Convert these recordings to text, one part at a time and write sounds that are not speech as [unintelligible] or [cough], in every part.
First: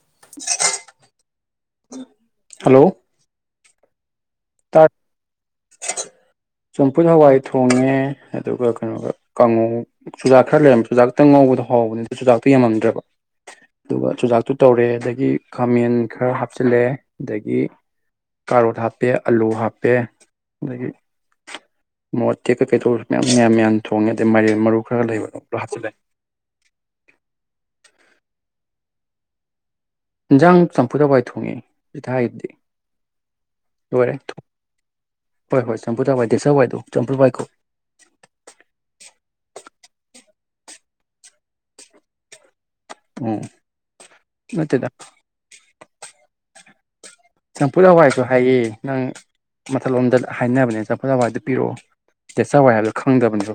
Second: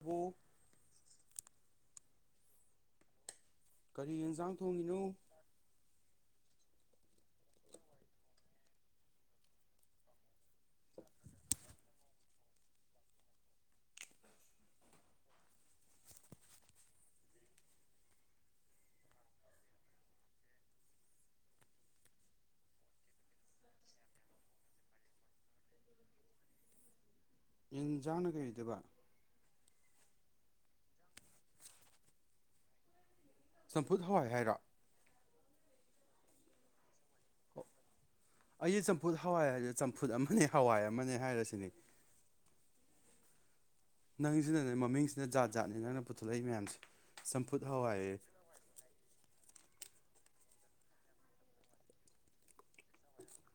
ꯕꯣ [unintelligible] ꯍꯂꯣ ꯀꯔꯤ ꯌꯦꯡ ꯖꯥꯡ ꯊꯣꯡꯉꯤꯅꯣ ꯆꯝꯐꯨꯠ ꯍꯋꯥꯏ ꯊꯣꯡꯉꯦ ꯑꯗꯨꯒ ꯀꯩꯅꯣꯒ ꯀꯥꯡꯉꯧ ꯆꯨꯨꯖꯥꯛ ꯈꯔ ꯂꯩꯔꯝ ꯆꯨꯖꯥꯛꯇꯪ ꯉꯧꯕꯗ ꯍꯥꯎꯕꯅꯤ ꯆꯨꯖꯥꯛꯇꯨ ꯌꯥꯝꯃꯝꯗ꯭ꯔꯕ ꯑꯗꯨꯒ ꯆꯨꯖꯥꯛꯇꯨ ꯇꯧꯔꯦ ꯑꯗꯒꯤ ꯈꯥꯃꯦꯟ ꯈꯔ ꯍꯥꯞꯆꯤꯜꯂꯦ ꯑꯗꯒꯤ ꯀꯥꯔꯣꯠ ꯍꯥꯞ ꯍꯥꯞꯄꯦ ꯑꯂꯨ ꯍꯥꯞꯄꯦ ꯑꯗꯒꯤ ꯃꯣꯔꯣꯛ ꯑꯇꯦꯛꯀ ꯀꯩꯀꯩꯇꯨ ꯃꯌꯥꯝ ꯃꯌꯥꯝ ꯃꯌꯥꯝ ꯊꯣꯡꯉꯦ ꯑꯗꯩ ꯃꯥꯏꯔꯦꯜ ꯃꯔꯨ ꯈꯔꯒ ꯂꯩꯕ ꯑꯗꯨ ꯍꯥꯞꯆꯤꯜꯂꯦ ꯌꯦꯟꯖꯥꯡꯅ ꯀꯩ ꯑꯣꯏꯗꯨꯕ ꯏꯟꯖꯥꯡ ꯆꯝꯐꯨ ꯍꯥꯋꯥꯏ ꯊꯣꯡꯉꯦ ꯖꯤꯛꯇ ꯍꯥꯏꯈꯤꯗꯨꯗꯤ ꯆꯝꯐꯨꯠ ꯍꯋꯥꯏ ꯍꯥꯏꯔꯣ ꯍꯣꯏ ꯍꯣꯏ ꯆꯝꯐꯨꯠ ꯍꯋꯥꯏ ꯗꯦꯁꯁꯥ ꯍꯋꯥꯏꯗꯣ ꯆꯝꯐꯨꯠ ꯍꯋꯥꯏ ꯀꯧ ꯑꯩꯗꯤ ꯆꯝꯐꯨꯠ ꯍꯋꯥꯏ ꯍꯥꯏꯗꯤ ꯆꯝꯐꯨꯠ ꯑꯃꯅꯦ ꯍꯋꯥꯏ ꯑꯃꯅꯦ ꯍꯥꯏꯔꯁꯤꯅꯦ ꯎꯝ ꯅꯪꯁꯤꯅꯅꯦ ꯅꯠꯇꯦꯗ ꯃꯃꯤꯡꯁꯤꯅ ꯖꯥꯠ ꯖꯥꯠꯅꯦ ꯅꯪꯅ ꯄꯨꯊꯣꯛꯂꯛꯏ ꯃꯌꯥꯝꯁꯦ ꯆꯝꯐꯨꯠ ꯍꯋꯥꯏꯁꯨ ꯍꯥꯏꯌꯦ ꯅꯪ ꯃꯊꯛꯂꯣꯝꯗꯗ ꯍꯥꯏꯅꯕꯅꯦ ꯆꯝꯐꯨꯠ ꯍꯋꯥꯏ ꯑꯇ ꯄꯤꯔꯛꯑꯣ ꯗꯦ꯫ꯗꯦꯁꯁꯥ ꯍꯋꯥꯏ ꯍꯥꯏꯕꯗꯣ ꯈꯪꯗꯕꯅꯦꯗꯣ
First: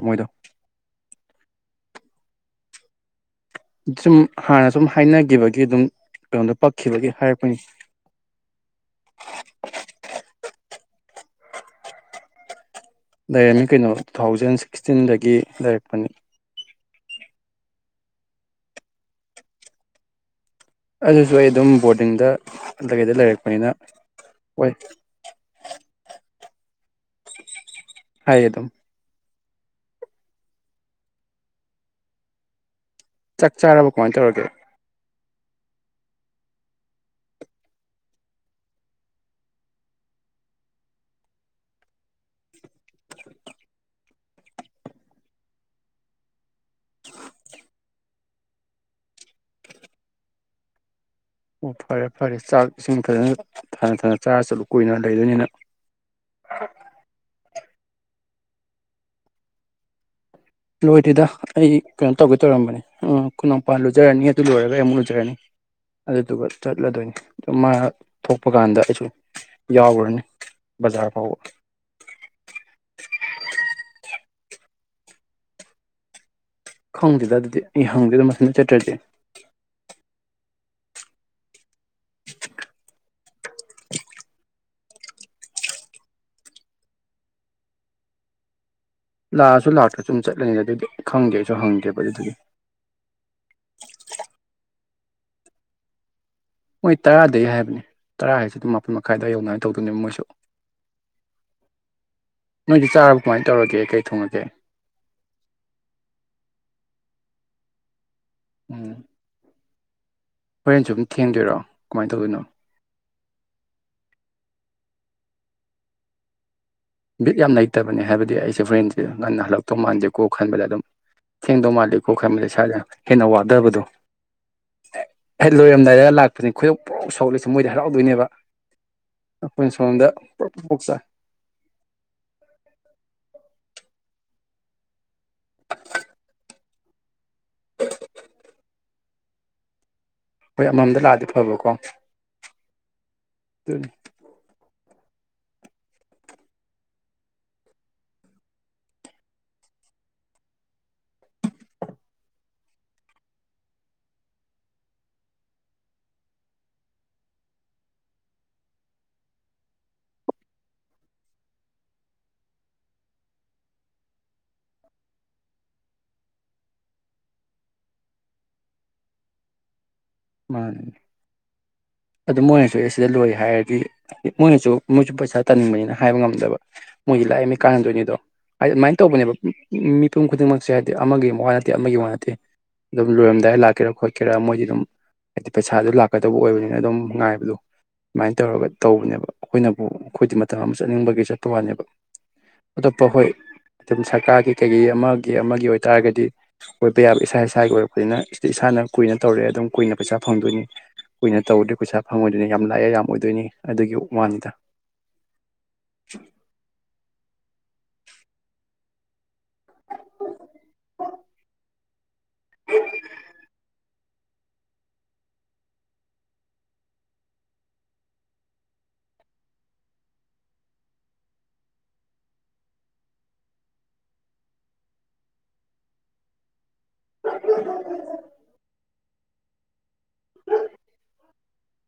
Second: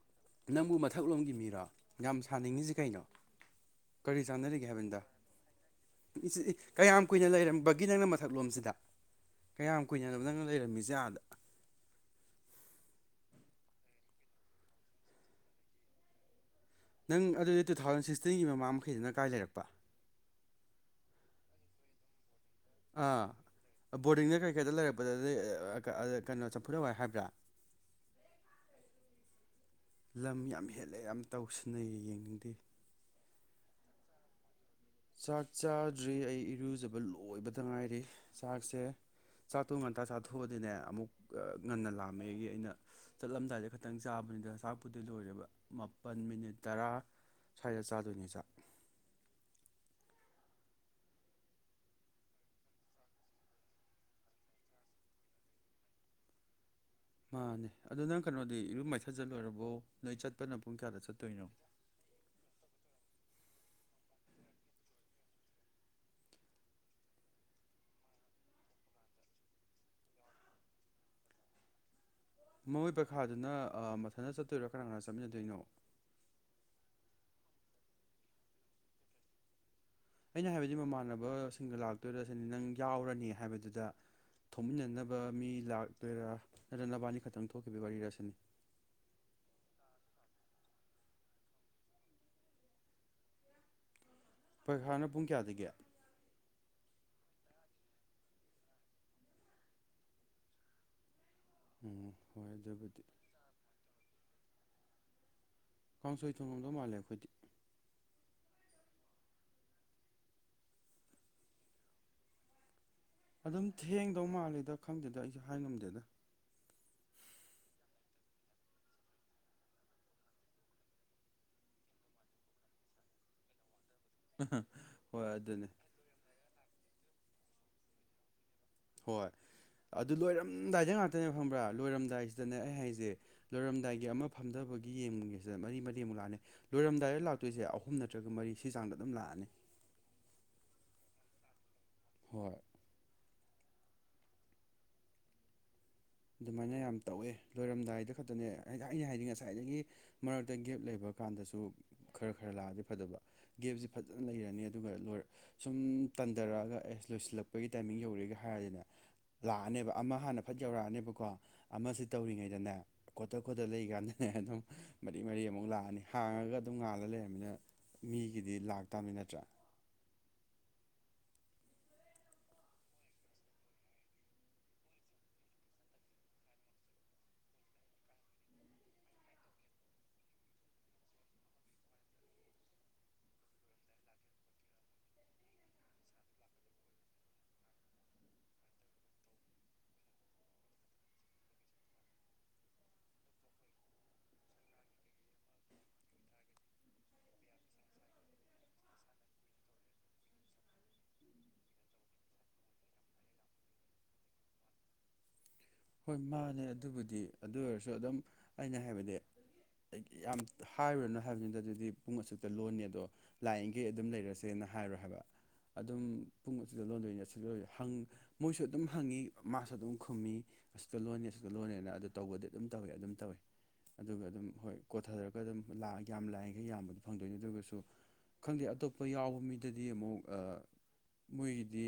ꯅꯪꯕꯨ ꯃꯊꯛꯂꯣꯝꯒꯤ ꯃꯤꯔꯣ ꯌꯥꯝ [unintelligible] ꯁꯨꯝ ꯀꯔꯤ ꯆꯥꯟꯅꯔꯤꯒꯦ ꯍꯥꯟꯅ ꯁꯨꯝ ꯍꯥꯏꯕꯅꯤꯗ ꯍꯥꯏꯅꯈꯤꯕꯒꯤ ꯑꯗꯨꯝ ꯀꯩꯅꯣꯗ ꯀꯌꯥꯝ ꯄꯛꯈꯤꯕꯒꯤ ꯀꯨꯏꯅ ꯍꯥꯏꯔꯛꯄꯅꯤ ꯂꯩꯔꯝꯕꯒꯤ ꯅꯪꯅ ꯃꯊꯛ ꯂꯣꯝꯁꯤꯗ ꯀꯌꯥꯝ ꯀꯨꯏꯅ ꯅꯣꯕ ꯅꯪꯅ ꯂꯩꯔꯝꯃꯤꯁꯦ ꯑꯥ ꯂꯩꯔꯝꯃꯤ ꯀꯩꯅꯣ ꯇꯨ ꯊꯥꯎꯖꯟ ꯁꯤꯛꯁꯇꯤꯟꯗꯒꯤ ꯂꯩꯔꯛꯄꯅꯤ ꯅꯪ ꯑꯗꯨꯗꯤ ꯇꯨ ꯊꯥꯎꯖꯟ ꯁꯤꯛꯁꯇꯤꯟꯒꯤ ꯃꯃꯥ ꯃꯈꯩꯗꯨꯅ ꯀꯥꯏ ꯂꯩꯔꯛꯄ ꯑꯗꯨꯁꯨ ꯑꯩ ꯑꯗꯨꯝ ꯕꯣꯔꯗꯤꯡꯗ ꯀꯩꯗ ꯂꯩꯔꯛꯄꯅꯤꯅ ꯑꯥ ꯕꯣꯔꯗꯤꯡꯗ ꯀꯩ ꯍꯣꯏ ꯀꯩꯗ ꯂꯩꯔꯛꯄꯗꯗꯤ ꯑꯦ ꯑꯥ ꯑꯥ ꯀ ꯀꯩꯅꯣ ꯆꯝꯐꯨꯠꯇꯣ ꯑꯗꯨꯃꯥꯏ ꯍꯥꯏꯕꯔꯥ ꯍꯥꯏꯌꯦ ꯑꯗꯨꯝ ꯂꯝ ꯌꯥꯝ ꯍꯦꯜꯂꯦ ꯌꯥꯝ ꯇꯧꯁꯤꯟꯅꯩꯌꯦ ꯌꯦꯡꯅꯤꯡꯗꯦ ꯆꯥꯛ ꯆꯥꯔꯕ ꯀꯃꯥꯏ ꯇꯧꯔꯒꯦ ꯆꯥꯛ ꯆꯥꯗꯔꯤ ꯑꯩ ꯏꯔꯨꯖꯕ ꯂꯣꯏꯕꯗ ꯉꯥꯏꯔꯤ ꯆꯥꯛꯁꯦ ꯆꯥꯛꯇꯣ ꯉꯥꯟꯇ ꯆꯥꯊꯣꯛꯑꯗꯤꯅꯦ ꯑꯃꯨꯛ ꯑꯥ ꯉꯟꯅ ꯂꯥꯝꯃꯦꯒꯤ ꯑꯩꯅ ꯆꯠꯂꯝꯗꯥꯏꯗ ꯈꯛꯇꯪ ꯆꯥꯕꯅꯤꯗ ꯆꯥꯛꯄꯨꯗꯤ ꯂꯣꯏꯔꯦꯕ ꯃꯥꯄꯜ ꯃꯤꯅꯤꯠ ꯇꯔꯥ ꯁ꯭ꯋꯥꯏꯗ ꯆꯥꯗꯣꯏꯅꯦ ꯆꯥꯛ ꯑꯣ ꯐꯔꯦ ꯐꯔꯦ ꯆꯥꯛ ꯏꯁꯤꯡ ꯐꯖꯅ ꯊꯟꯅ ꯊꯟꯅ ꯆꯥꯔ ꯆꯠꯂꯨ ꯀꯨꯏꯅ ꯂꯩꯗꯣꯏꯅꯤꯅ ꯃꯥꯅꯦ ꯑꯗꯣ ꯅꯪ ꯀꯩꯅꯣꯗꯤ ꯏꯔꯨ ꯃꯥꯏꯊꯖ ꯂꯣꯏꯔꯕꯣ ꯅꯣꯏ ꯆꯠ ꯂꯣꯏꯗꯦꯗ ꯑꯩ ꯀꯩꯅꯣ ꯇꯧꯒꯦ ꯇꯧꯔꯝꯕꯅꯦ ꯎꯝ ꯈꯣꯏ ꯅꯥꯎꯄ ꯂꯨꯖꯔꯅꯤ ꯑꯗꯨ ꯂꯣꯏꯔꯒ ꯑꯩ ꯑꯃꯨꯛ ꯂꯨꯖꯔꯅꯤ ꯑꯗꯨꯗꯨꯒ ꯆꯠꯂꯗꯣꯏꯅꯤ ꯑꯗꯨ ꯃꯥ ꯊꯣꯛꯄ ꯀꯥꯟꯗ ꯑꯩꯁꯨ ꯌꯥꯎꯒ꯭ꯔꯅꯤ ꯕꯖꯥꯔ ꯐꯥꯎꯕ ꯃꯣꯏ ꯄꯩꯈꯥꯗꯨꯅ ꯑꯥ ꯃꯊꯟꯇ ꯆꯠꯇꯣꯏꯔꯣ ꯀꯅꯥ ꯀꯅꯥ ꯆꯠꯃꯤꯟꯅꯗꯣꯏꯅꯣ ꯈꯪꯗꯦꯗ ꯑꯗꯨꯗꯤ ꯑꯩ ꯍꯪꯗꯦꯗ ꯃꯊꯟꯇ ꯆꯠꯇ꯭ꯔꯗꯤ ꯑꯩꯅ ꯍꯥꯏꯕꯗꯤ ꯃꯃꯥꯟꯅꯕꯁꯤꯡꯒ ꯂꯥꯛꯇꯣꯏꯔꯁꯤꯅꯤ ꯅꯪ ꯌꯥꯎꯔꯅꯤ ꯍꯥꯏꯕꯗꯨꯗ ꯊꯣꯛꯃꯤꯟꯅꯅꯕ ꯃꯤ ꯂꯥꯛꯇꯣꯏꯔ ꯅꯠꯇ꯭ꯔꯒ ꯅꯕꯥꯅꯤ ꯈꯛꯇꯪ ꯊꯣꯛꯈꯤꯕꯩ ꯋꯥꯔꯤꯔꯁꯤꯅꯤ ꯂꯥꯛꯑꯁꯨ ꯂꯥꯛꯇ꯭ꯔꯁꯨ ꯁꯨꯝ ꯆꯠꯂꯅꯤꯗ ꯑꯗꯨꯗꯤ ꯈꯪꯗꯦ ꯑꯩꯁꯨ ꯍꯪꯗꯦꯕ ꯑꯗꯨꯗꯤ ꯄꯩꯈꯥꯅ ꯄꯨꯡ ꯀꯌꯥꯗꯒꯤ ꯃꯣꯏ ꯇꯔꯥꯗꯩ ꯍꯥꯏꯕꯅꯦ ꯇꯔꯥ ꯍꯥꯏꯁꯤ ꯑꯗꯨꯝ ꯃꯥꯄꯜ ꯃꯈꯥꯏ ꯗꯥꯏ ꯌꯧꯅꯉꯥꯏ ꯇꯧꯗꯣꯏꯅꯦ ꯃꯣꯏꯁꯨ ꯎꯝ ꯍꯣꯏ ꯅꯣꯏꯗꯤ ꯑꯗꯨꯕꯨꯗꯤ ꯆꯥꯔꯕ ꯀꯃꯥꯏ ꯇꯧꯔꯒꯦ ꯀꯩ ꯊꯣꯡꯉꯒꯦ ꯀꯥꯡꯁꯣꯏ ꯊꯣꯡꯡꯂꯝꯗꯧ ꯃꯥꯜꯂꯦ ꯑꯩꯈꯣꯏꯗꯤ ꯎꯝ ꯍꯣꯔꯦꯟ ꯁꯨꯝ ꯊꯦꯡꯗꯣꯏꯔꯣ ꯀꯃꯥꯏꯅ ꯇꯧꯗꯣꯏꯅꯣ ꯑꯗꯨꯝ ꯊꯦꯡꯗꯧ ꯃꯥꯜꯂꯤꯦꯗ ꯈꯪꯗꯦꯗ ꯑꯩꯁꯨ ꯍꯥꯏꯉꯝꯗꯦꯗ ꯕꯤꯠ ꯌꯥꯝ ꯂꯩꯇꯕꯅꯦ ꯍꯥꯏꯕꯗꯤ ꯑꯩꯁꯦ ꯐ꯭ꯔꯦꯟꯁꯦ ꯉꯟꯅ ꯍꯜꯂꯛꯇꯧ ꯃꯥꯥꯟꯁꯦꯀꯣ ꯈꯟꯕꯗ ꯑꯗꯨꯝ ꯊꯦꯡꯗꯧ ꯃꯥꯥꯟꯜꯂꯤ ꯀꯣ ꯈꯟꯕꯗ ꯏꯁꯥꯗꯦ ꯍꯦꯟꯅ ꯋꯥꯗꯕꯗꯣ ꯍꯣꯏ ꯑꯗꯨꯅꯦ ꯐꯖꯅ ꯈꯨꯣꯏꯗꯧ ꯄꯨꯂꯥꯎ ꯁꯥꯎꯍꯠꯂꯁꯁꯨ ꯃꯣꯏꯗ ꯍꯔꯥꯎꯗꯣꯏꯅꯦꯕ ꯍꯣꯏ ꯑꯩꯈꯣꯏꯅ ꯁꯣꯝꯗ ꯑꯗꯨ ꯂꯣꯏꯔꯝ ꯄ꯭ꯔꯣꯛ ꯄ꯭ꯔꯣꯛ ꯗꯥꯏꯖ ꯆꯥꯏ ꯉꯥꯛꯇꯅꯦ ꯐꯪꯕ꯭ꯔꯥ ꯂꯣꯏ ꯂꯣꯏꯔꯝꯗꯥꯏꯁꯤꯗꯅꯦ ꯑꯩ ꯍꯥꯏꯁꯦ ꯂꯣꯏꯔꯝꯗꯥꯏꯒꯤ ꯑꯃ ꯐꯝꯊꯕꯒꯤ ꯌꯦꯡꯒꯒꯦꯁꯤꯗ ꯃꯔꯤ ꯃꯔꯤꯃꯨꯛ ꯂꯥꯑꯅꯤ ꯂꯣꯏꯔꯝꯗꯥꯏꯔ ꯂꯥꯛ ꯇꯣꯏꯁꯦ ꯑꯍꯨꯝ ꯅꯠꯇ꯭ꯔꯒ ꯃꯔꯤ ꯁꯤ ꯆꯥꯡꯗ ꯑꯗꯨꯝ ꯂꯥꯛꯑꯅꯤ ꯍꯣꯏ ꯑꯃꯃꯝꯗ ꯂꯥꯛꯑꯗꯤ ꯐꯕꯀꯣ ꯍꯣꯏ ꯇꯨꯅꯤ ꯑꯗꯨꯃꯥꯏꯅ ꯌꯥꯝ ꯇꯧꯋꯦ ꯂꯣꯏꯔꯝꯗꯥꯏꯗ ꯈꯛꯇꯅꯦ ꯑꯩꯅ ꯍꯥꯏꯗꯤ ꯉꯁꯥꯏꯗꯒꯤ ꯃꯔꯛꯇ ꯒꯦꯞ ꯂꯩꯕ ꯀꯥꯟꯗꯁꯨ ꯈꯔ ꯈꯔ ꯂꯥꯛꯑꯗꯤ ꯐꯗꯕ ꯒꯦꯞꯁ ꯐꯖꯅ ꯂꯩꯔꯅꯤ ꯑꯗꯨꯒ ꯂꯣ ꯁꯨꯝ ꯇꯟꯊꯔꯛꯑꯒ ꯑꯦꯁ ꯂꯣꯏꯁꯤꯜꯂꯛꯄꯒꯤ ꯇꯥꯏꯃꯤꯡ ꯌꯧꯔꯦꯒꯦ ꯍꯥꯏꯔꯗꯤꯅꯦ ꯂꯥꯛꯑꯅꯦꯕ ꯑꯃ ꯍꯥꯟꯅ ꯐꯠ ꯌꯧꯔꯛꯑꯅꯤꯕ ꯀꯣ ꯑꯃꯁꯤ ꯇꯧꯔꯤꯉꯩꯗꯅꯦ ꯈꯣꯠꯇ ꯈꯣꯠꯇ ꯂꯩꯀꯥꯟꯗꯅꯦ ꯑꯗꯨꯝ ꯃꯔꯤ ꯃꯔꯤ ꯑꯃꯨꯛ ꯂꯥꯛꯑꯅꯤ ꯍꯥꯡꯉꯒ ꯑꯗꯨꯝ ꯉꯥꯜꯂ ꯂꯩꯔꯕꯅꯤꯅ ꯃꯤꯒꯤꯗꯤ ꯂꯥꯛꯇꯕꯅꯤ ꯅꯠꯇ꯭ꯔꯥ ꯃꯥꯟꯅꯦ ꯑꯗꯨ ꯃꯣꯏꯅꯁꯨ ꯑꯦ ꯁꯤꯗ ꯂꯣꯏ ꯍꯥꯏꯔꯗꯤ ꯃꯣꯏꯅꯁꯨ ꯃꯣꯏꯁꯨ ꯄꯩꯁꯥ ꯇꯟꯅꯤꯡꯕꯅꯤꯅ ꯍꯥꯏꯕ ꯉꯝꯗꯕ ꯃꯣꯏꯒꯤ ꯂꯥꯛꯏꯅ ꯀꯥꯟꯅꯗꯣꯏꯅꯤꯗꯣ ꯍꯥꯏꯗꯤ ꯑꯗꯨꯃꯥꯏꯅ ꯇꯧꯕꯅꯦꯕ ꯃꯤ ꯃꯤꯄꯨꯝ ꯈꯨꯗꯤꯡꯃꯛꯁꯦ ꯍꯥꯏꯕꯗꯤ ꯑꯃꯒꯤ ꯋꯥ ꯅꯠꯇꯦ ꯑꯃꯒꯤ ꯋꯥ ꯅꯠꯇꯦ ꯑꯗꯨꯝ ꯂꯣꯏꯔꯝꯗꯥꯏꯗ ꯂꯥꯛꯀꯦꯔꯥ ꯈꯣꯠꯀꯦꯔꯥ ꯃꯣꯏꯗꯤ ꯑꯗꯨꯝ ꯍꯥꯏꯗꯤ ꯄꯩꯁꯥꯗ ꯂꯥꯛꯀꯗꯧꯕ ꯑꯣꯏꯕꯅꯤꯅ ꯑꯗꯨꯝ ꯉꯥꯏꯕꯗꯣ ꯑꯗꯨꯃꯥꯏꯅ ꯇꯧꯔꯒ ꯇꯧꯕꯅꯦꯕ ꯑꯩꯈꯣꯏꯅꯕꯨ ꯑꯩꯈꯣꯏꯗꯤ ꯃꯇꯝ ꯑꯃ ꯆꯠꯅꯤꯡꯕꯒꯤ ꯆꯠꯇꯄ ꯋꯥꯅꯦꯕ ꯑꯇꯣꯞꯄ ꯍꯣꯏ ꯑꯗꯨꯝ ꯁꯔꯀꯥꯔꯒꯤ ꯀꯩꯒꯤ ꯑꯃꯒꯤ ꯑꯃꯒꯤ ꯑꯣꯏꯇꯥꯥꯔꯒꯗꯤ ꯑꯣꯏꯕ ꯌꯥꯕ ꯏꯁꯥ ꯏꯁꯥꯒꯤ ꯑꯣꯏꯔꯛꯄꯅꯤꯅ ꯏꯁꯥꯅ ꯀꯨꯏꯅ ꯇꯧꯔꯛꯑꯦ ꯑꯗꯨꯝ ꯀꯨꯏꯅ ꯄꯩꯁꯥ ꯐꯪꯗꯣꯏꯅꯤ ꯀꯨꯏꯅ ꯇꯧꯔꯗꯣꯏ ꯄꯩꯁꯥ ꯐꯪꯉꯣꯏꯗꯣꯏꯅꯤ ꯌꯥꯝ ꯂꯥꯛꯑꯦ ꯌꯥꯝ ꯑꯣꯏꯗꯣꯏꯅꯤ ꯑꯗꯨꯒꯤ ꯋꯥꯅꯤꯗ ꯍꯣꯏ ꯃꯥꯅꯦ ꯑꯗꯨꯕꯨꯗꯤ ꯑꯗꯨ ꯑꯣꯏꯔꯁꯨ ꯑꯗꯨꯝ ꯑꯩꯅ ꯍꯥꯏꯕ ꯑꯩ ꯌꯥꯝ ꯍꯥꯏꯔꯨꯔꯅ ꯍꯥꯏꯕꯅꯤꯗ ꯑꯗꯨꯗꯤ ꯄꯨꯡ ꯑꯁꯨꯛꯇ ꯂꯣꯟꯦ ꯑꯗꯣ ꯂꯥꯏꯌꯦꯡꯈꯩ ꯑꯗꯨꯝ ꯂꯩꯔꯁꯦꯅ ꯍꯥꯏꯔꯣ ꯍꯥꯏꯕ ꯑꯗꯨꯝ ꯄꯨꯡ ꯑꯗꯨꯗ ꯂꯣꯟꯗꯣꯏꯅꯤꯪ ꯃꯣꯏꯁꯨ ꯑꯗꯨꯝ ꯍꯪ ꯃꯣꯏꯁꯨ ꯑꯗꯨꯝ ꯍꯪꯉꯤ ꯃꯥꯁꯨ ꯑꯗꯨꯝ ꯈꯨꯝꯃꯤ ꯑꯁꯨꯛꯇ ꯂꯣꯟꯅꯤ ꯑꯁꯨꯛꯇ ꯂꯣꯟꯅꯤꯅ ꯑꯗꯨ ꯇꯧꯕꯗꯤ ꯑꯗꯨꯝ ꯇꯧꯋꯦ ꯑꯗꯨꯝ ꯇꯧꯋꯦ ꯑꯗꯨꯒ ꯑꯗꯨꯝ ꯍꯣꯏ ꯀꯣꯊꯖꯔꯒ ꯑꯗꯨꯝ ꯌꯥꯝ ꯂꯥꯏ ꯌꯥꯝꯕꯗꯨ ꯐꯪꯗꯣꯏꯅꯤ ꯑꯗꯨꯒꯁꯨ ꯈꯪꯗꯦ ꯑꯇꯣꯞꯄ ꯑꯩꯈꯣꯏ ꯌꯥꯎꯕ ꯃꯤꯗꯗꯤ ꯗꯤ ꯑꯃꯨꯛ ꯑꯥ ꯃꯣꯏꯒꯤꯗꯤ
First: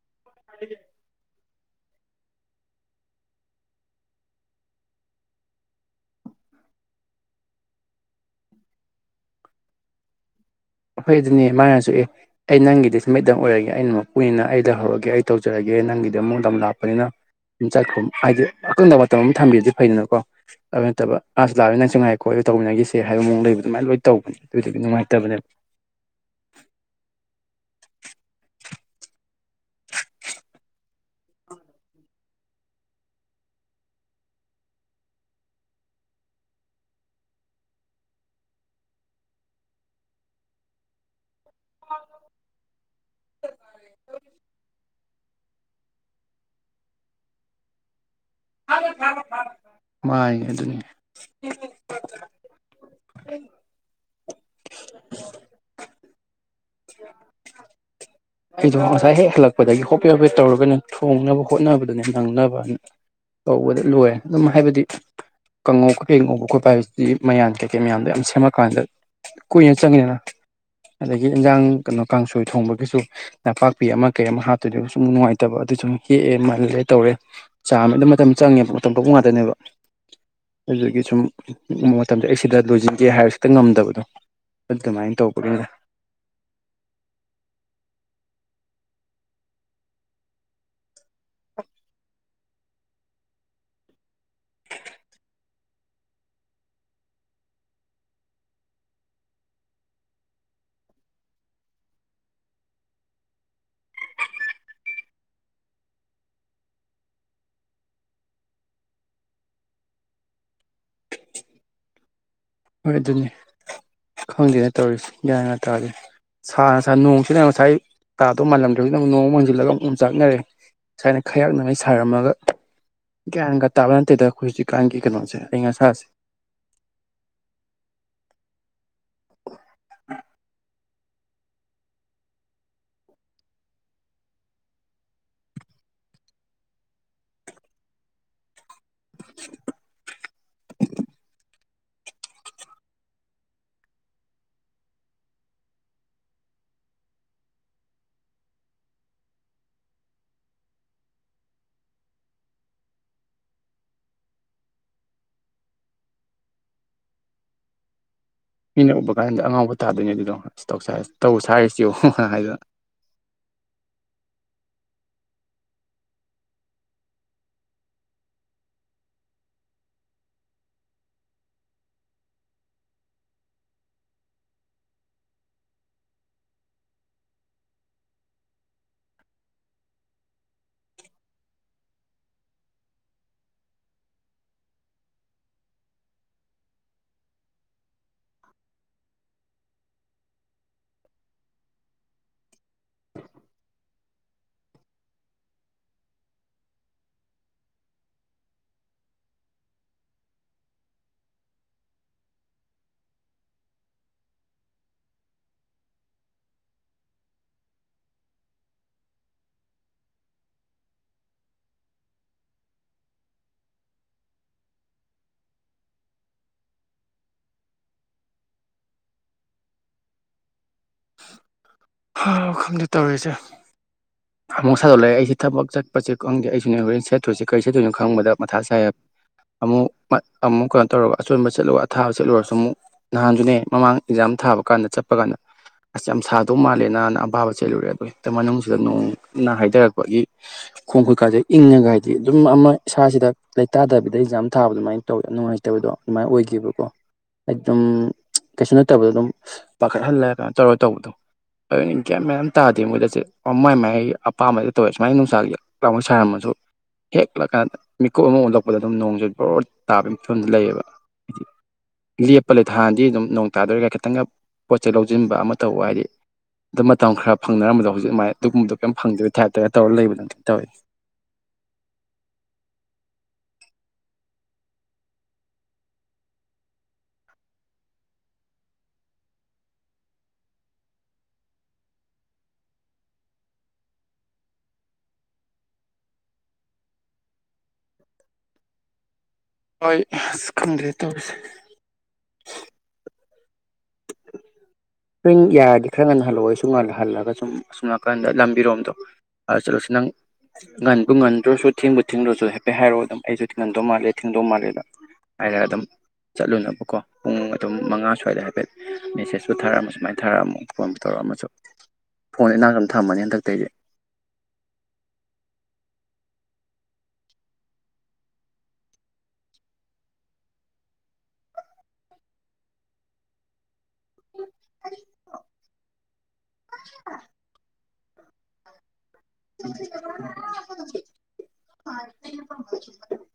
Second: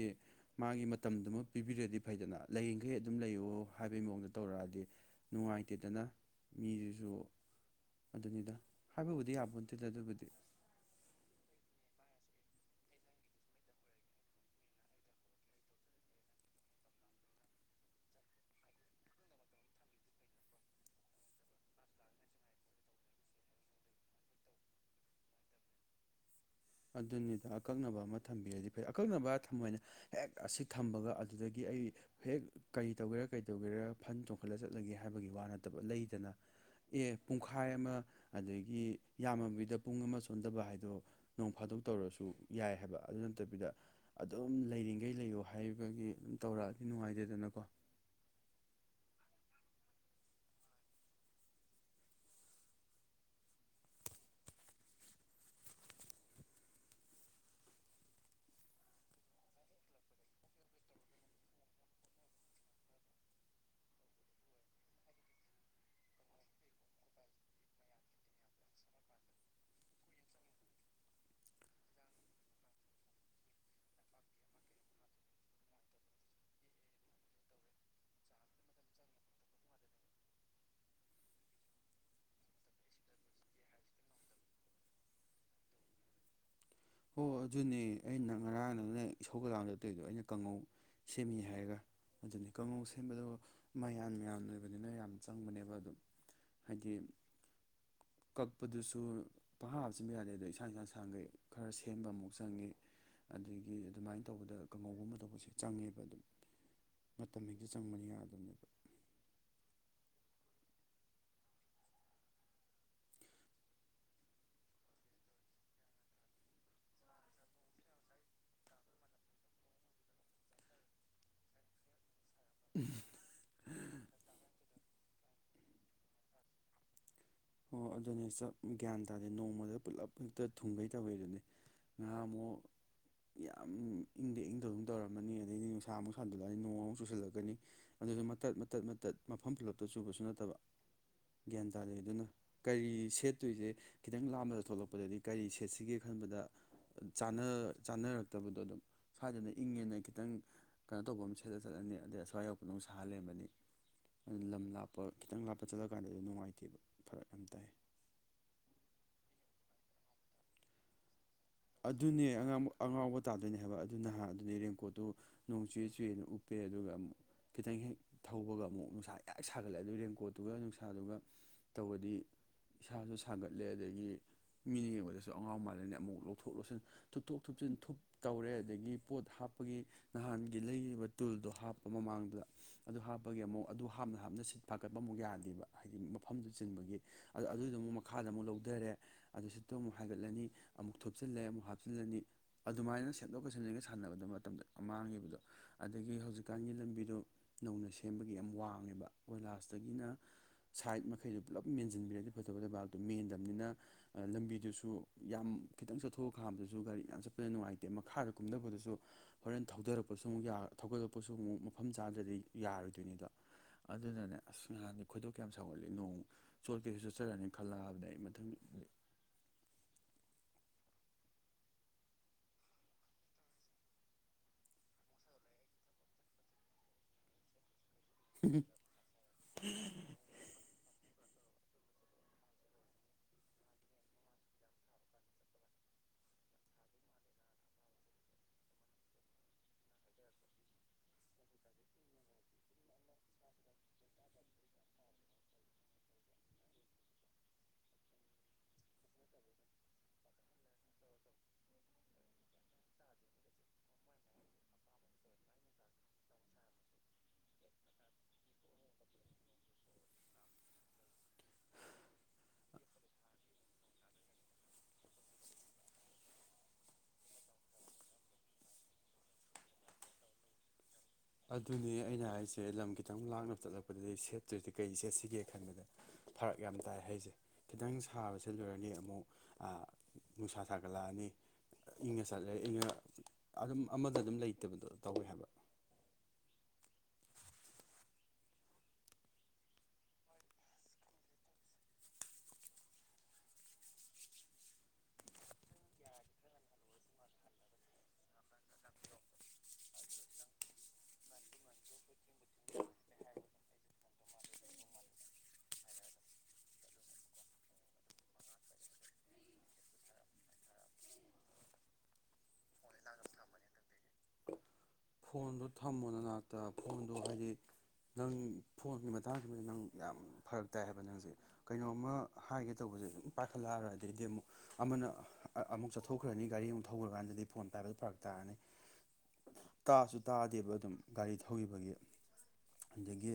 ꯃꯥꯒꯤ ꯃꯇꯝꯗꯨꯃ ꯄꯤꯕꯤꯔꯗꯤ ꯐꯩꯗꯅ ꯂꯩꯔꯤꯡꯈꯩ ꯑꯗꯨꯝ ꯂꯩꯌꯣ ꯍꯥꯏꯕꯩ ꯃꯑꯣꯡꯗ ꯇꯧꯔꯛꯑꯗꯤ ꯅꯨꯡꯉꯥꯏꯇꯦꯗꯅ ꯃꯤꯁꯤꯁꯨ ꯑꯗꯨꯅꯤꯗ ꯍꯥꯏꯕꯕꯨꯗꯤ ꯌꯥꯕꯠꯇꯦꯗ ꯑꯗꯨꯕꯨꯗꯤ ꯐꯩ ꯑꯗꯨꯅꯦ ꯃꯥꯅꯁꯨ ꯑꯦ ꯑꯩ ꯅꯪꯒꯤꯗꯤ ꯁꯃꯤꯗꯪ ꯑꯣꯏꯔꯒꯦ ꯑꯩꯅ ꯑꯃ ꯄꯨꯏꯅ ꯑꯩꯗ ꯍꯧꯔꯒꯦ ꯑꯩ ꯇꯧꯖꯔꯒꯦ ꯅꯪꯒꯤꯗꯤ ꯑꯃꯨꯛꯗ ꯂꯥꯛꯄꯅꯤꯅ ꯆꯠꯈꯣ ꯍꯥꯏꯗꯤ ꯑꯀꯪꯗꯕ ꯃꯇꯝ ꯑꯃ ꯊꯝꯕꯤꯔꯗꯤ ꯐꯩꯗꯅꯀꯣ ꯑꯗꯨ ꯅꯠꯇꯕ ꯑꯁꯨ ꯂꯥꯛꯑ ꯅꯪꯁꯨ ꯉꯥꯏꯈꯣ ꯑꯩ ꯇꯧꯃꯤꯟꯅꯈꯤꯁꯦ ꯍꯥꯏꯕ ꯃꯑꯣꯡ ꯂꯩꯕ ꯑꯗꯨꯃꯥꯏꯅ ꯂꯣꯏ ꯇꯧꯕꯅꯦ ꯑꯗꯨꯗꯨꯗꯤ ꯅꯨꯡꯉꯥꯏꯇꯕꯅꯦꯕ ꯑꯗꯨꯅꯤꯗ ꯑꯀꯛꯅꯕ ꯑꯃ ꯊꯝꯕꯤꯔꯗꯤ ꯐꯩ ꯑꯀꯛꯅꯕ ꯊꯃꯅ ꯍꯦꯛ ꯑꯁꯤ ꯊꯝꯕꯒ ꯑꯗꯨꯗꯒꯤ ꯑꯩ ꯍꯦꯛ ꯀꯔꯤ ꯇꯧꯒꯦꯔꯥ ꯀꯔꯤ ꯇꯧꯒꯦꯔꯥ ꯐꯟ ꯆꯣꯡꯈꯠꯂ ꯆꯠꯂꯒꯦ ꯍꯥꯏꯕꯒꯤ ꯋꯥ ꯅꯠꯇꯕ ꯂꯩꯗꯅ ꯑꯦ ꯄꯨꯡꯈꯥꯏ ꯑꯃ ꯑꯗꯒꯤ ꯌꯥꯝꯃꯕꯤꯗ ꯄꯨꯡ ꯑꯃ ꯆꯣꯟꯗꯕ ꯍꯥꯏꯗꯣ ꯅꯣꯡ ꯐꯥꯗꯣꯛ ꯇꯧꯔꯁꯨ ꯌꯥꯏ ꯍꯥꯏꯕ ꯑꯗꯨ ꯅꯠꯇꯕꯤꯗ ꯑꯗꯨꯝ ꯂꯩꯔꯤꯉꯩ ꯂꯩꯌꯣ ꯍꯥꯏꯩꯕꯒꯤ ꯑꯗꯨꯝ ꯇꯧꯔꯛꯑꯗꯤ ꯅꯨꯡꯉꯥꯏꯖꯦꯗꯅꯀꯣ ꯃꯥꯉ ꯑꯗꯨꯅꯤ [inaudible] ꯑꯩꯗꯣ ꯉꯁꯥꯏ ꯍꯦꯛ ꯍꯜꯂꯛꯄꯗꯒꯤ ꯍꯣꯞꯄꯦ ꯍꯣꯞꯄꯦ ꯇꯧꯔꯒꯅꯦ ꯊꯣꯡꯅꯕ ꯍꯣꯠꯅꯕꯗꯨꯅꯦ ꯅꯪꯅꯕ ꯇꯧꯕꯗ ꯂꯣꯏꯔꯦ ꯑꯗꯨꯝ ꯍꯥꯏꯕꯗꯤ ꯀꯥꯡꯉꯧ ꯀꯩꯀꯩ ꯉꯧꯕ ꯈꯣꯠꯄ ꯍꯥꯏꯕꯁꯤꯗꯤ ꯃꯌꯥꯟ ꯀꯩꯀꯩ ꯃꯌꯥꯝꯗꯣ ꯌꯥꯝ ꯁꯦꯝꯃꯛꯀꯥꯟꯗ ꯀꯨꯏꯅ ꯆꯪꯉꯤꯅ ꯑꯗꯒꯤ ꯏꯟꯖꯥꯡ ꯀꯩꯅꯣ ꯀꯥꯡꯁꯣꯏ ꯊꯣꯡꯕꯒꯤꯁꯨ ꯅꯄꯥꯛꯄꯤ ꯑꯃ ꯀꯩ ꯑꯃ ꯍꯥꯞꯇꯣꯏꯗ ꯁꯨꯝ ꯅꯨꯡꯉꯥꯏꯇꯕ ꯑꯗꯨ ꯁꯨꯝ ꯍꯦꯛꯑꯦ ꯃꯥꯜꯂꯦ ꯇꯧꯔꯦ ꯆꯥꯝꯃꯗ ꯃꯇꯝ ꯆꯪꯉꯦꯕ ꯃꯇꯝ ꯄ ꯉꯥꯛꯇꯅꯦꯕ ꯑꯗꯨꯒꯤ ꯁꯨꯝ ꯃꯇꯝꯗ ꯑꯦꯛꯁꯤꯗ ꯂꯣꯏꯁꯤꯟꯒꯦ ꯍꯥꯏꯔ ꯈꯤꯇꯪ ꯉꯝꯗꯕꯗꯣ ꯑꯗꯨꯃꯥꯏꯅ ꯇꯧꯕꯒꯤꯅꯦ ꯍꯣ ꯑꯗꯨꯅꯦ ꯑꯩꯅ ꯉꯔꯥꯡ ꯅꯅ ꯏꯁꯧꯒ ꯂꯥꯡꯗꯅ ꯇꯧꯔꯤꯗꯣ ꯑꯩꯅ ꯀꯪꯉꯧ ꯁꯦꯝꯃꯤ ꯍꯥꯏꯔꯒ ꯑꯗꯨꯅꯤ ꯀꯥꯡꯉꯧ ꯁꯦꯝꯕꯗꯣ ꯃꯌꯥꯟ ꯃꯌꯥꯟ ꯑꯣꯏꯕꯅꯤꯅ ꯌꯥꯝ ꯆꯪꯕꯅꯦꯕ ꯑꯗꯨꯝ ꯍꯥꯏꯗꯤ ꯀꯛꯄꯗꯨꯁꯨ ꯄꯪꯍꯥꯞ ꯍꯥꯞꯆꯟꯕ ꯌꯥꯗꯦꯗ ꯏꯁꯥꯡ ꯏꯁꯥꯡ ꯁꯥꯡꯈꯩ ꯈꯔ ꯁꯦꯝꯕ ꯑꯃꯨꯛ ꯆꯪꯉꯤ ꯑꯗꯒꯤ ꯑꯗꯨꯃꯥꯏꯅ ꯇꯧꯕꯗ ꯀꯥꯡꯉꯧꯒꯨꯝꯕ ꯇꯧꯕꯁꯨ ꯆꯪꯉꯦꯕ ꯑꯗꯨꯝ ꯃꯇꯝ ꯍꯦꯛꯇ ꯆꯪꯕꯅꯦ ꯌꯥꯗꯕꯅꯦꯕ ꯍꯣꯏ ꯑꯗꯨꯅꯤ ꯈꯪꯗꯦꯅꯦ ꯇꯧꯔꯤꯁꯤ ꯒꯌ꯭ꯥꯟꯒ ꯇꯥꯗ꯭ꯔꯦ ꯁꯥꯅ ꯁꯥꯏ ꯅꯣꯡꯁꯤꯅ ꯉꯁꯥꯏ ꯑꯩ ꯇꯥꯗꯧ ꯃꯥꯜꯂꯝꯗꯧꯅ ꯑꯃꯨꯛ ꯅꯣꯡ ꯃꯪꯁꯤꯜꯂꯒ ꯑꯣꯝꯆꯥꯛꯅꯔꯦ ꯉꯥꯁꯥꯏꯅ ꯈꯌꯥꯛꯅꯉꯩ ꯁꯥꯔꯝꯃꯒ ꯒꯌ꯭ꯥꯟ ꯒ ꯇꯥꯕ ꯅꯠꯇꯦ ꯍꯣ ꯑꯗꯨꯅꯦ ꯆꯞ ꯇꯧꯋꯤꯗꯨꯅꯦ ꯉꯥ ꯑꯃꯨꯛ ꯌꯥꯝ ꯏꯪꯗ ꯏꯪꯗ ꯇꯧꯔꯝꯃꯅꯤ ꯑꯗꯩꯗꯤ ꯅꯨꯡꯁꯥ ꯑꯃꯨꯛ ꯁꯥꯗꯣꯛꯂꯛꯑꯅꯤ ꯅꯣꯡꯃꯨꯛ ꯆꯨꯁꯤꯜꯂꯛꯀꯅꯤ ꯑꯗꯨꯗ ꯃꯇꯠ ꯃꯇꯠ ꯃꯇꯠ ꯃꯐꯝ ꯄꯨꯜꯂꯞꯇꯁꯨ ꯆꯨꯕꯁꯨ ꯅꯠꯇꯕ ꯒ꯭ꯌꯥꯟ ꯇꯥ ꯑꯗꯩꯗꯨꯅ ꯀꯔꯤ ꯁꯦꯠꯇꯣꯏꯁꯦ ꯈꯤꯇꯪ ꯂꯥꯞꯅ ꯊꯣꯛꯂꯛꯄꯗꯗꯤ ꯀꯔꯤ ꯁꯦꯠꯁꯤꯒꯦ ꯈꯟꯕꯗ ꯆꯥꯅꯔꯛꯇꯕꯗꯣ ꯑꯗꯨꯝ ꯁ꯭ꯋꯥꯏꯗꯅ ꯏꯪꯉꯦꯅ ꯈꯤꯇꯪ ꯀꯩꯅꯣ ꯇꯧꯕ ꯑꯃ ꯁꯦꯠꯂ ꯆꯠꯂꯅꯤ ꯑꯗꯩ ꯑꯁ꯭ꯋꯥꯏꯗ ꯑꯃꯨꯛ ꯁꯥ ꯂꯩꯔꯝꯃꯅꯤ ꯑꯗꯨꯅ ꯂꯝ ꯂꯥꯞꯄ ꯈꯤꯇꯪ ꯂꯥꯞꯄ ꯆꯠꯂꯀꯥꯟꯗꯗꯤ ꯅꯨꯡꯉꯥꯏꯇꯦꯕ ꯐꯔꯛ [inaudible] ꯃꯤꯅ ꯎꯕ ꯀꯥꯟꯗ ꯑꯉꯥꯎꯕ ꯊꯥꯗꯣꯏꯅꯦ ꯑꯗꯨꯗꯣ ꯑꯁ ꯇꯧꯁꯥꯏ ꯑꯗꯨꯅꯦ ꯑꯉꯥꯡꯕ- ꯑꯉꯥꯎꯕ ꯇꯥꯗꯣꯏꯅꯦ ꯍꯥꯏꯕ ꯑꯗꯨ ꯅꯍꯥꯟ ꯑꯗꯨꯅꯦ ꯔꯦꯟꯀꯣꯠꯇꯣ ꯅꯣꯡ ꯆꯨꯌꯦ ꯆꯨꯦꯌꯦꯅ ꯎꯞꯄꯦ ꯑꯗꯨꯒ ꯑꯃꯨꯛ ꯈꯤꯇꯪ ꯍꯦꯛ ꯊꯧꯕꯒ ꯑꯃꯨꯛ ꯅꯨꯡꯁꯥ ꯌꯥꯛ ꯁꯥꯒꯠꯂꯦ ꯑꯗꯨ ꯔꯦꯟꯀꯣꯠꯇꯨꯒ ꯅꯨꯡꯁꯥꯗꯨꯒ ꯇꯧꯕꯗꯤ ꯏꯁꯥꯁꯨ ꯁꯥꯒꯠꯂꯦ ꯑꯗꯨꯗꯒꯤ ꯃꯤ ꯌꯦꯡꯕꯗꯁꯨ ꯑꯉꯥꯎ ꯃꯥꯜꯂꯅꯤ ꯑꯃꯨꯛ ꯂꯣꯛ ꯊꯣꯛ ꯂꯧꯁꯤꯟ ꯊꯨꯞꯊꯣꯛ ꯊꯨꯞꯆꯤꯟ ꯊꯨꯞ ꯇꯧꯔꯦ ꯑꯗꯒꯤ ꯄꯣꯠ ꯍꯥꯞꯄꯒꯤ ꯅꯍꯥꯟꯒꯤ ꯂꯩꯔꯤꯕ ꯇꯨꯜꯗꯣ ꯍꯥꯞꯄ ꯃꯃꯥꯡꯗꯨꯗ ꯑꯗꯨ ꯍꯥꯞꯄꯒꯤ ꯑꯃꯨꯛ ꯑꯗꯨ ꯍꯥꯞꯅ ꯍꯥꯞꯅ ꯁꯤꯠ ꯐꯥꯒꯠꯄ ꯑꯃꯨꯛ ꯌꯥꯗꯦꯕ ꯍꯥꯏꯗꯤ ꯃꯐꯝꯗꯨ ꯆꯤꯟꯕꯒꯤ ꯑꯗ ꯑꯗꯨꯗ ꯑꯃꯨꯛ ꯃꯈꯥꯗ ꯑꯃꯨꯛ ꯂꯧꯘꯔꯦ ꯑꯗꯨ ꯁꯤꯗꯇꯣ ꯑꯃꯨꯛ ꯍꯥꯏꯒꯠꯂꯅꯤ ꯑꯃꯨꯛ ꯊꯨꯞꯆꯤꯜꯂꯦ ꯑꯃꯨꯛ ꯍꯥꯞꯆꯤꯜꯂꯅꯤ ꯑꯗꯨꯃꯥꯏꯅ ꯁꯦꯝꯗꯣꯛꯀ ꯁꯦꯝꯖꯤꯟꯒ ꯁꯥꯟꯅꯕꯗ ꯃꯇꯝꯗ ꯌꯥꯝ ꯃꯥꯡꯉꯦꯕꯗꯣ ꯑꯗꯒꯤ ꯍꯧꯖꯤꯛꯀꯥꯟꯒꯤ ꯂꯝꯕꯤꯗꯣ ꯅꯧꯅ ꯁꯦꯝꯕꯒꯤ ꯌꯥꯝ ꯋꯥꯡꯉꯦꯕ ꯀꯣꯏꯂꯥꯁꯇꯒꯤꯅ ꯁꯥꯏꯠ ꯃꯈꯩꯗꯣ ꯄꯨꯂꯞ ꯃꯦꯟꯁꯤꯟꯕꯤꯔꯗꯤ ꯐꯒꯗꯕ ꯂꯩꯕꯥꯛꯇꯣ ꯃꯦꯟꯗꯕꯅꯤꯅ ꯂꯝꯕꯤꯗꯨꯁꯨ ꯌꯥꯝ ꯈꯤꯇꯪ ꯆꯠꯊꯣꯛꯑ ꯈꯥꯝꯕꯗꯁꯨ ꯒꯥꯔꯤ ꯌꯥꯝ ꯆꯠꯄꯗ ꯅꯨꯡꯉꯥꯏꯇꯦ ꯃꯈꯥꯗ ꯀꯨꯝꯊꯕꯗꯨꯁꯨ ꯍꯣꯔꯦꯟ ꯊꯧꯗꯔꯛꯄꯁꯨ ꯑꯃꯨꯛ ꯌꯥ ꯊꯧꯒꯠꯂꯛꯄꯁꯨ ꯑꯃꯨꯛ ꯃꯐꯝ ꯆꯥꯗ꯭ꯔꯗꯤ ꯌꯥꯔꯣꯏꯗꯣꯏꯅꯤꯗꯣ ꯑꯗꯨꯅꯅꯦ ꯑꯁ ꯅꯍꯥꯟꯗꯤ ꯈꯣꯏꯗꯧ ꯀ꯭ꯌꯥꯝ ꯁꯥꯎꯒꯠꯂꯤ ꯅꯣꯡ ꯆꯣꯠꯀꯦꯁꯨ ꯆꯣꯠꯆꯔꯅꯤ ꯈꯜꯂꯛꯑꯕꯅꯦꯗ ꯑꯩ ꯃꯊꯪ ꯍꯥꯎ ꯈꯪꯗꯦ ꯇꯧꯔꯤꯁꯦ ꯑꯃꯨꯛ ꯁꯥꯗꯣꯛꯂꯛꯑꯦ ꯑꯩꯁꯦ ꯊꯕꯛ ꯆꯠꯄꯁꯦ ꯈꯪꯗꯦ ꯑꯩꯁꯨꯅꯦ ꯍꯣꯔꯦꯟ ꯁꯦꯠꯇꯣꯏꯁꯦ ꯀꯔꯤ ꯁꯦꯠꯇꯣꯏꯅꯣ ꯈꯪꯕꯗ ꯃꯊꯥ ꯁꯥꯏ ꯑꯃꯨꯛ ꯃꯠ ꯑꯃꯨꯈꯛ ꯇꯧꯔꯒ ꯑꯆꯣꯟꯕ ꯆꯠꯂꯨ ꯑꯊꯥꯕ ꯆꯠꯂꯨꯔꯁꯨ ꯑꯃꯨꯛ ꯅꯍꯥꯟꯒꯤꯅꯦ ꯃꯃꯥꯡ ꯑꯦꯛꯖꯥꯝ ꯊꯥꯕ ꯀꯥꯟꯗ ꯆꯠꯄ ꯀꯥꯟꯗ ꯑꯁ ꯌꯥꯝ ꯁꯥ ꯑꯗꯨꯝ ꯃꯥꯜꯂꯦꯅꯥ ꯅ ꯑꯄꯥꯕ ꯆꯦꯜꯂꯨꯔꯦ ꯑꯗꯨ ꯍꯦꯛꯇ ꯃꯅꯨꯡꯁꯤꯗ ꯅꯣꯡꯅ ꯍꯩꯗꯔꯛꯄꯒꯤ ꯈꯣꯡ ꯈꯨꯠꯀꯥꯁꯦ ꯏꯪꯉꯒ ꯍꯥꯏꯗꯤ ꯑꯗꯨꯝ ꯑꯃ ꯏꯁꯥꯁꯤꯗ ꯂꯩꯇꯥꯗꯕꯤꯗ ꯑꯦꯛꯖꯥꯝ ꯊꯥꯕ ꯑꯗꯨꯃꯥꯏꯅ ꯇꯧꯋꯦ ꯅꯨꯡꯉꯥꯏꯇꯕꯗꯣ ꯑꯗꯨꯃꯥꯏ ꯑꯣꯏꯈꯤꯕꯀꯣ ꯑꯩ ꯑꯗꯨꯝ ꯀꯩꯁꯨ ꯅꯠꯇꯕꯗ ꯑꯗꯨꯝ ꯄꯥꯈꯠꯍꯜꯂ ꯀꯥꯏ ꯇꯧꯔ ꯇꯧꯕꯗꯣ ꯑꯗꯨꯅꯤ ꯒꯌ꯭ꯥꯟ ꯃꯌꯥꯝ ꯇꯥꯗꯦ ꯃꯣꯏꯗꯁꯦ ꯃꯥꯏ ꯃꯥꯏ ꯑꯄꯥꯝꯕꯗ ꯇꯧꯋꯦ ꯁꯨꯃꯥꯏꯅ ꯅꯨꯡꯁꯥꯒꯤ ꯂꯥꯎꯅ ꯁꯥꯔꯝꯃꯁꯨ ꯍꯦꯛꯂꯛꯀꯥꯟꯗ ꯃꯤꯀꯨꯞ ꯑꯃ ꯑꯣꯟꯜꯂꯛꯄꯗ ꯑꯗꯨꯝ ꯅꯣꯡꯁꯨꯦ ꯕꯣꯔ ꯇꯥꯕꯒꯤ ꯐꯤꯕꯝꯗ ꯂꯩꯌꯦꯕ ꯂꯦꯞꯄ ꯂꯩ ꯍꯥꯟꯅꯗꯤ ꯑꯗꯨꯝ ꯅꯣꯡ ꯇꯥꯗꯣꯔꯦꯒ ꯈꯤꯇꯪꯒ ꯄꯣꯠ ꯆꯩꯩ ꯂꯧꯖꯤꯟꯕ ꯑꯃ ꯇꯧꯕ ꯍꯥꯏꯗꯤ ꯑꯗꯨ ꯃꯇꯝ ꯈ꯭ꯔ ꯐꯪꯅꯔꯝꯕꯗꯣ ꯍꯧꯖꯤꯛ ꯃꯥꯏ ꯑꯗꯨꯒꯨꯝꯕꯗꯣ ꯀꯩꯝ ꯐꯪꯗꯕꯩ ꯇꯥꯏꯞꯇꯒ ꯇꯧꯔꯒ ꯂꯩꯕꯅ ꯇꯧꯋꯦ ꯑꯗꯨꯅꯦ ꯑꯩꯅ ꯍꯥꯏꯁꯦ ꯂꯝ ꯈꯤꯇꯪ ꯂꯥꯞꯅ ꯆꯠꯂꯛꯄꯗꯗꯤ ꯁꯦꯠꯇꯣꯏꯁꯦ ꯀꯔꯤ ꯁꯦꯠꯁꯤꯒꯦ ꯈꯟꯕꯗ ꯐꯔꯛ ꯌꯥꯝ ꯇꯥꯏ ꯍꯥꯏꯁꯦ ꯈꯤꯇꯪ ꯁꯥꯕ ꯁꯦꯠꯂꯨꯔꯅꯤ ꯑꯃꯨꯛ ꯑ ꯅꯨꯡꯁꯥ ꯁꯥꯒꯠꯂꯛꯑꯅꯤ ꯏꯪꯉ ꯆꯠꯂꯦ ꯏꯪꯉ ꯑꯗꯨꯝ ꯑꯃꯗ ꯑꯗꯨꯝ ꯂꯩꯇꯕꯗꯣ ꯇꯧꯋꯦ ꯍꯥꯏꯕ ꯍꯣꯏ ꯑꯁ ꯈꯪꯗ꯭ꯔꯦ ꯇꯧꯔꯤꯁꯦ ꯅꯪ ꯌꯥꯔꯗꯤ ꯈꯔ ꯉꯟ ꯍꯜꯂꯛꯑꯣ ꯁꯨꯝ ꯉꯟꯅ ꯍꯜꯂ ꯁꯨꯝ ꯅꯥꯀꯟꯗ ꯂꯝꯕꯤꯔꯣꯝꯗꯣ ꯑ ꯆꯠꯂꯨꯁꯨ ꯅꯪ ꯉꯟꯕꯨ ꯉꯟꯗ꯭ꯔꯁꯨ ꯊꯦꯡꯕꯨ ꯊꯦꯡꯗ꯭ꯔꯁꯨ ꯍꯥꯏꯐꯦꯠ ꯍꯥꯏꯔꯛꯑꯣ ꯑꯗꯨꯝ ꯑꯩꯁꯨ ꯉꯟꯗꯧ ꯃꯥꯜꯂꯦ ꯊꯤꯡꯗꯧ ꯃꯥꯜꯂꯦꯗ ꯍꯥꯏꯔ ꯑꯗꯨꯝ ꯆꯠꯂꯨꯅꯕꯀꯣ ꯄꯨꯡ ꯑꯗꯨꯝ ꯃꯉꯥ ꯁ꯭ꯋꯥꯏꯗ ꯍꯥꯏꯐꯦꯠ ꯃꯦꯁꯦꯁꯄꯨ ꯊꯥꯔꯛꯑꯃ ꯁꯨꯃꯥꯏꯅ ꯊꯥꯔꯛꯑꯝꯃꯣ ꯐꯣꯟ ꯇꯧꯔꯛꯑꯝꯃꯁꯨ ꯐꯣꯟ ꯏꯅꯥꯛꯇ ꯑꯗꯨꯝ ꯊꯝꯃꯅꯤ ꯍꯟꯇꯩꯗꯤ ꯐꯣꯟꯗꯣ ꯊꯝꯃꯣ ꯅꯅꯥꯛꯇ ꯐꯣꯟꯗꯣ ꯍꯥꯏꯗꯤ ꯅꯪ ꯐꯣꯟꯒꯤ ꯃꯇꯥꯡꯁꯤꯃꯗꯤ ꯅꯪ ꯌꯥꯝ ꯐꯔꯛ ꯇꯥꯏ ꯍꯥꯏꯕ ꯅꯪꯁꯦ ꯀꯩꯅꯣꯝꯃ ꯍꯥꯏꯒꯦ ꯇꯧꯕꯁꯦ ꯑꯗꯨꯨꯝ ꯄꯥꯏꯈꯠꯂꯛꯑꯔꯣꯏ ꯑꯗꯩꯩꯗꯤ ꯑꯃꯨꯛ ꯑꯃꯅ ꯑꯃꯨꯛ ꯆꯠꯊꯣꯛꯈ꯭ꯔꯅꯤ ꯒꯥꯔꯤ ꯑꯃꯨꯛ ꯊꯧꯈ꯭ꯔꯀꯥꯟꯗꯗꯤ ꯐꯣꯟ ꯄꯥꯏꯕꯗꯣ ꯐꯔꯛ ꯇꯥꯔꯅꯤ ꯇꯥꯁꯨ ꯇꯥꯗꯦꯕ ꯑꯗꯨꯝ ꯒꯥꯔꯤ ꯊꯧꯈꯤꯕꯒꯤ ꯑꯗꯒꯤ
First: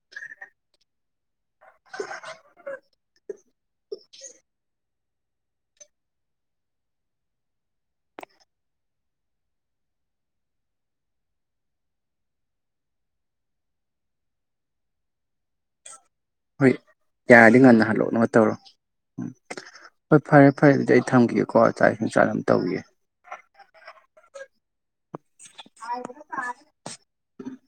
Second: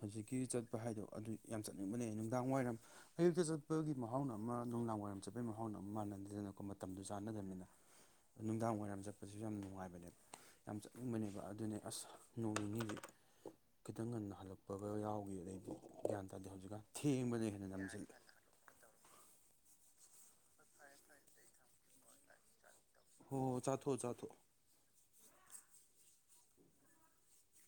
ꯍꯧꯖꯤꯛꯀꯤ ꯆꯠꯄ ꯍꯥꯏꯗꯣ ꯑꯗꯨ ꯌꯥꯝ ꯆꯠꯅꯤꯡꯕꯅꯦ ꯅꯨꯡꯗꯥꯡ ꯋꯥꯏꯔꯝ ꯑꯌꯨꯛꯇ ꯆꯠꯄꯒꯤ ꯃꯍꯥꯎꯅ ꯑꯃ ꯅꯨꯡꯗꯥꯡ ꯋꯥꯏꯔꯝ ꯆꯠꯄꯩ ꯃꯍꯥꯎꯅ ꯑꯃꯨ ꯃꯥꯟꯅꯗꯔꯦꯗꯅꯀꯣ ꯃꯇꯝꯗꯨ ꯆꯥꯟꯅꯗꯔꯕꯅꯤꯅꯦ ꯅꯨꯡꯗꯥꯡ ꯋꯥꯏꯔꯝ ꯆꯠꯄꯁꯤꯁꯨ ꯌꯥꯝ ꯅꯨꯡꯉꯥꯏꯕꯅꯦꯕ ꯌꯥꯝ ꯆꯠꯅꯤꯡꯕꯅꯦꯕ ꯑꯗꯨꯅꯦ ꯑꯁ ꯅꯣꯡ ꯅꯤꯅꯤꯗꯤ ꯈꯤꯇꯪ ꯉꯟꯅ ꯍꯜꯂꯛꯄꯒ ꯌꯥꯎꯈꯤꯗꯩꯗꯤ ꯍꯣꯏ ꯌꯥꯔꯗꯤ ꯉꯟꯅ ꯅꯝꯁꯤꯜꯂꯦ ꯍꯜꯂꯛꯅꯕ ꯇꯧꯔꯣ ꯎꯝ ꯍꯣꯏ ꯐꯔꯦ ꯐꯔꯦ ꯑꯗꯨꯗꯤ ꯑꯩ ꯊꯝꯈꯤꯒꯦꯀꯣ ꯆꯥꯛ ꯏꯁꯤꯡ ꯆꯥꯡꯅꯕ ꯇꯧꯒꯤꯒꯦ ꯍꯣ ꯆꯥꯊꯣ ꯆꯥꯊꯣ ꯆꯥꯎꯕꯅ ꯇꯥꯔꯦ ꯎꯝ